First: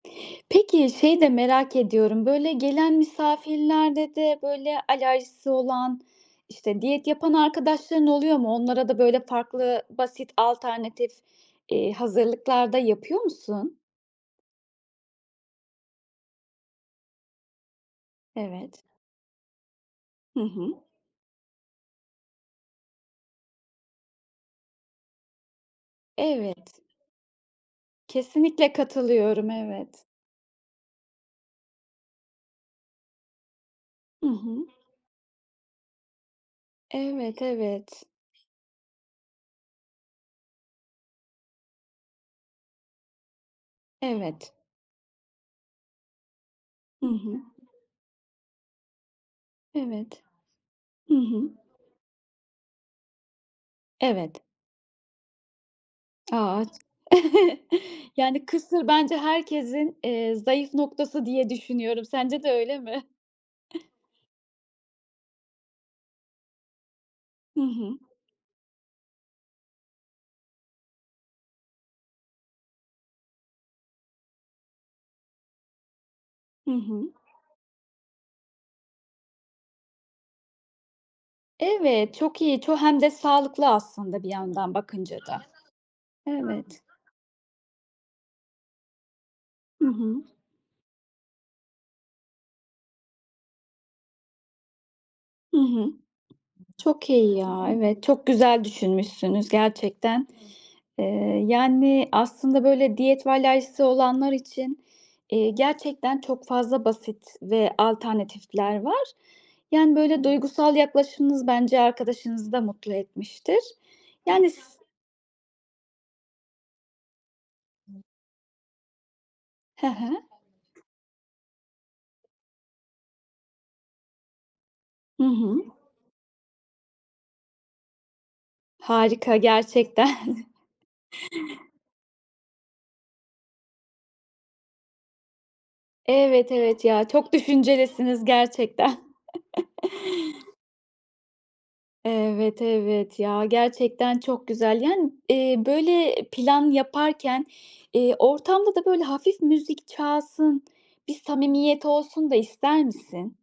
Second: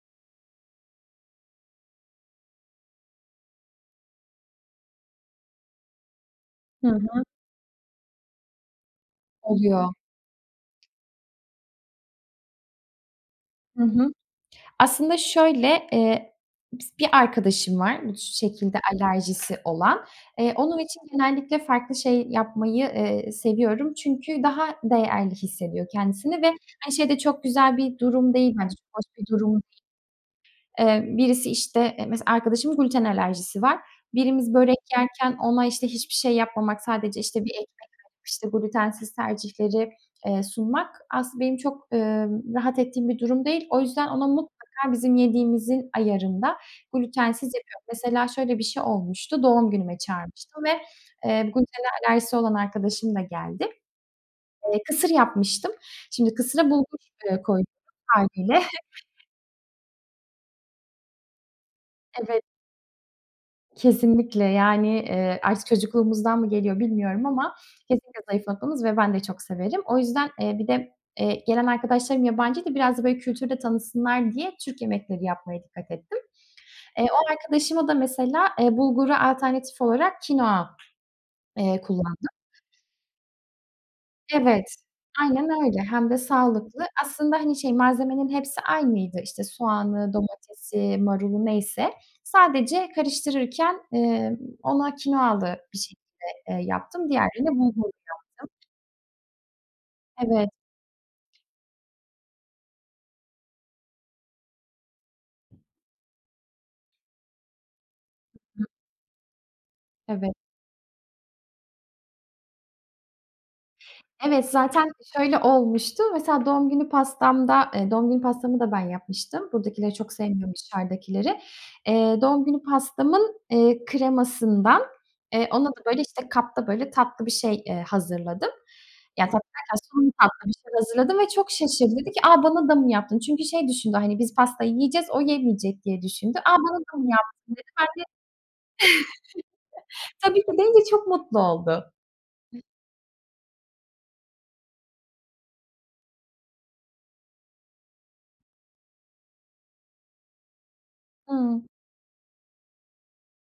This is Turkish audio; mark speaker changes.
Speaker 1: Peki, şeyi de merak ediyorum, böyle gelen misafirlerde de böyle alerjisi olan, işte
Speaker 2: Hı
Speaker 1: diyet
Speaker 2: hı.
Speaker 1: yapan arkadaşların oluyor mu? Onlara da böyle farklı
Speaker 2: Oluyor.
Speaker 1: basit alternatif, eee, hazırlıklar da yapıyor musun?
Speaker 2: Hı hı. Aslında şöyle, iii, bis bir arkadaşım var, bu şekilde
Speaker 1: Evet.
Speaker 2: alerjisi olan.
Speaker 1: Hı
Speaker 2: Eee, onun
Speaker 1: hı.
Speaker 2: için genellikle farklı şey yapmayı, eee, seviyorum. Çünkü daha değerli hissediyor kendisini ve
Speaker 1: Evet.
Speaker 2: hani şey de çok güzel bir durum değil
Speaker 1: Kesinlikle
Speaker 2: bence, çok hoş bir
Speaker 1: katılıyorum.
Speaker 2: durum değil.
Speaker 1: Evet.
Speaker 2: Eee, birisi işte, eee, mesela arkadaşımın gluten alerjisi var.
Speaker 1: Hı
Speaker 2: Birimiz
Speaker 1: hı.
Speaker 2: börek yerken ona işte hiçbir şey yapmamak, sadece
Speaker 1: Evet,
Speaker 2: işte bir ekmek
Speaker 1: evet.
Speaker 2: alıp, işte glutensiz tercihleri, eee, sunmak aslında benim çok, eee, rahat ettiğim bir durum değil. O yüzden ona
Speaker 1: Evet.
Speaker 2: mutlaka bizim yediğimizin ayarında,
Speaker 1: Hı hı.
Speaker 2: glutensiz yapıyorum. Mesela şöyle bir şey olmuştu, doğum günüme
Speaker 1: Evet.
Speaker 2: çağırmıştım ve,
Speaker 1: Hı
Speaker 2: eee,
Speaker 1: hı.
Speaker 2: glutene alerjisi olan hı.arkadaşım da geldi.
Speaker 1: Evet.
Speaker 2: Eee, kısır yapmıştım. Şimdi
Speaker 1: A!
Speaker 2: kısıra
Speaker 1: Ç
Speaker 2: bulgur, ııı, koydum
Speaker 1: Yani
Speaker 2: hâliyle.
Speaker 1: kısır bence herkesin, eee, zayıf noktası diye düşünüyorum.
Speaker 2: Evet.
Speaker 1: Sence de öyle mi?
Speaker 2: Kesinlikle! Yani, eee, artık çocukluğumuzdan mı geliyor bilmiyorum ama
Speaker 1: Hı hı.
Speaker 2: kesinlikle zayıf noktamız ve ben de çok severim. O yüzden, eee, bir de, eee, gelen arkadaşlarım yabancıydı. Biraz da böyle kültürü de tanısınlar diye Türk yemekleri yapmaya dikkat ettim.
Speaker 1: Hı
Speaker 2: Eee,
Speaker 1: hı.
Speaker 2: o arkadaşıma da mesela, eee, bulgura alternatif olarak kinoa, eee,
Speaker 1: Evet,
Speaker 2: kullandım.
Speaker 1: çok iyi! Ço hem de sağlıklı aslında bir yandan
Speaker 2: Evet,
Speaker 1: bakınca da.
Speaker 2: aynen öyle. Hem de
Speaker 1: Evet.
Speaker 2: sağlıklı. Aslında hani şey, malzemenin hepsi aynıydı. İşte
Speaker 1: Hı
Speaker 2: soğanı,
Speaker 1: hı.
Speaker 2: domatesi, marulu neyse. Sadece karıştırırken, ımm, ona
Speaker 1: Hı
Speaker 2: kinoalı bir
Speaker 1: hı.
Speaker 2: şekilde, eee, yaptım.
Speaker 1: Çok iyi
Speaker 2: Diğerlerini de
Speaker 1: ya.
Speaker 2: bulgurlu
Speaker 1: Evet, çok
Speaker 2: yaptım.
Speaker 1: güzel düşünmüşsünüz gerçekten.
Speaker 2: Evet.
Speaker 1: Eee, yani aslında böyle diyet ve alerjisi olanlar için, iii, gerçekten çok fazla basit ve
Speaker 2: Hı hı.
Speaker 1: alternatifler var. Yani böyle
Speaker 2: Evet.
Speaker 1: duygusal yaklaşımınız bence arkadaşınızı da mutlu etmiştir.
Speaker 2: Evet,
Speaker 1: Yani s
Speaker 2: zaten şöyle olmuştu. Mesela doğum günü pastamda, eee doğum günü pastamı da ben yapmıştım.
Speaker 1: Hı
Speaker 2: Buradakileri çok
Speaker 1: hı.
Speaker 2: sevmiyorum, dışarıdakileri. Eee, doğum günü pastamın, eee, kremasından,
Speaker 1: Hı
Speaker 2: eee,
Speaker 1: hı.
Speaker 2: ona da böyle işte kapta böyle tatlı bir şey, eee, hazırladım. Ya,
Speaker 1: Harika!
Speaker 2: tatlı derken son bir
Speaker 1: Gerçekten.
Speaker 2: tatlı bir şeyler hazırladım ve çok şaşırdı. Dedi ki, "a, bana da mı yaptın?" Çünkü şey düşündü, hani biz pastayı yiyeceğiz, o yemeyecek diye düşündü. "A,
Speaker 1: Evet,
Speaker 2: bana
Speaker 1: evet.
Speaker 2: da
Speaker 1: Ya
Speaker 2: mı
Speaker 1: çok
Speaker 2: yaptın?" dedi. Ben de
Speaker 1: düşüncelisiniz gerçekten.
Speaker 2: Tabii ki deyince çok mutlu oldu.
Speaker 1: Evet, evet ya. Gerçekten çok güzel! Yani, eee, böyle, eee, plan yaparken, eee, ortamda da böyle hafif müzik çalsın, bir
Speaker 2: Hıı.
Speaker 1: samimiyet olsun da ister misin?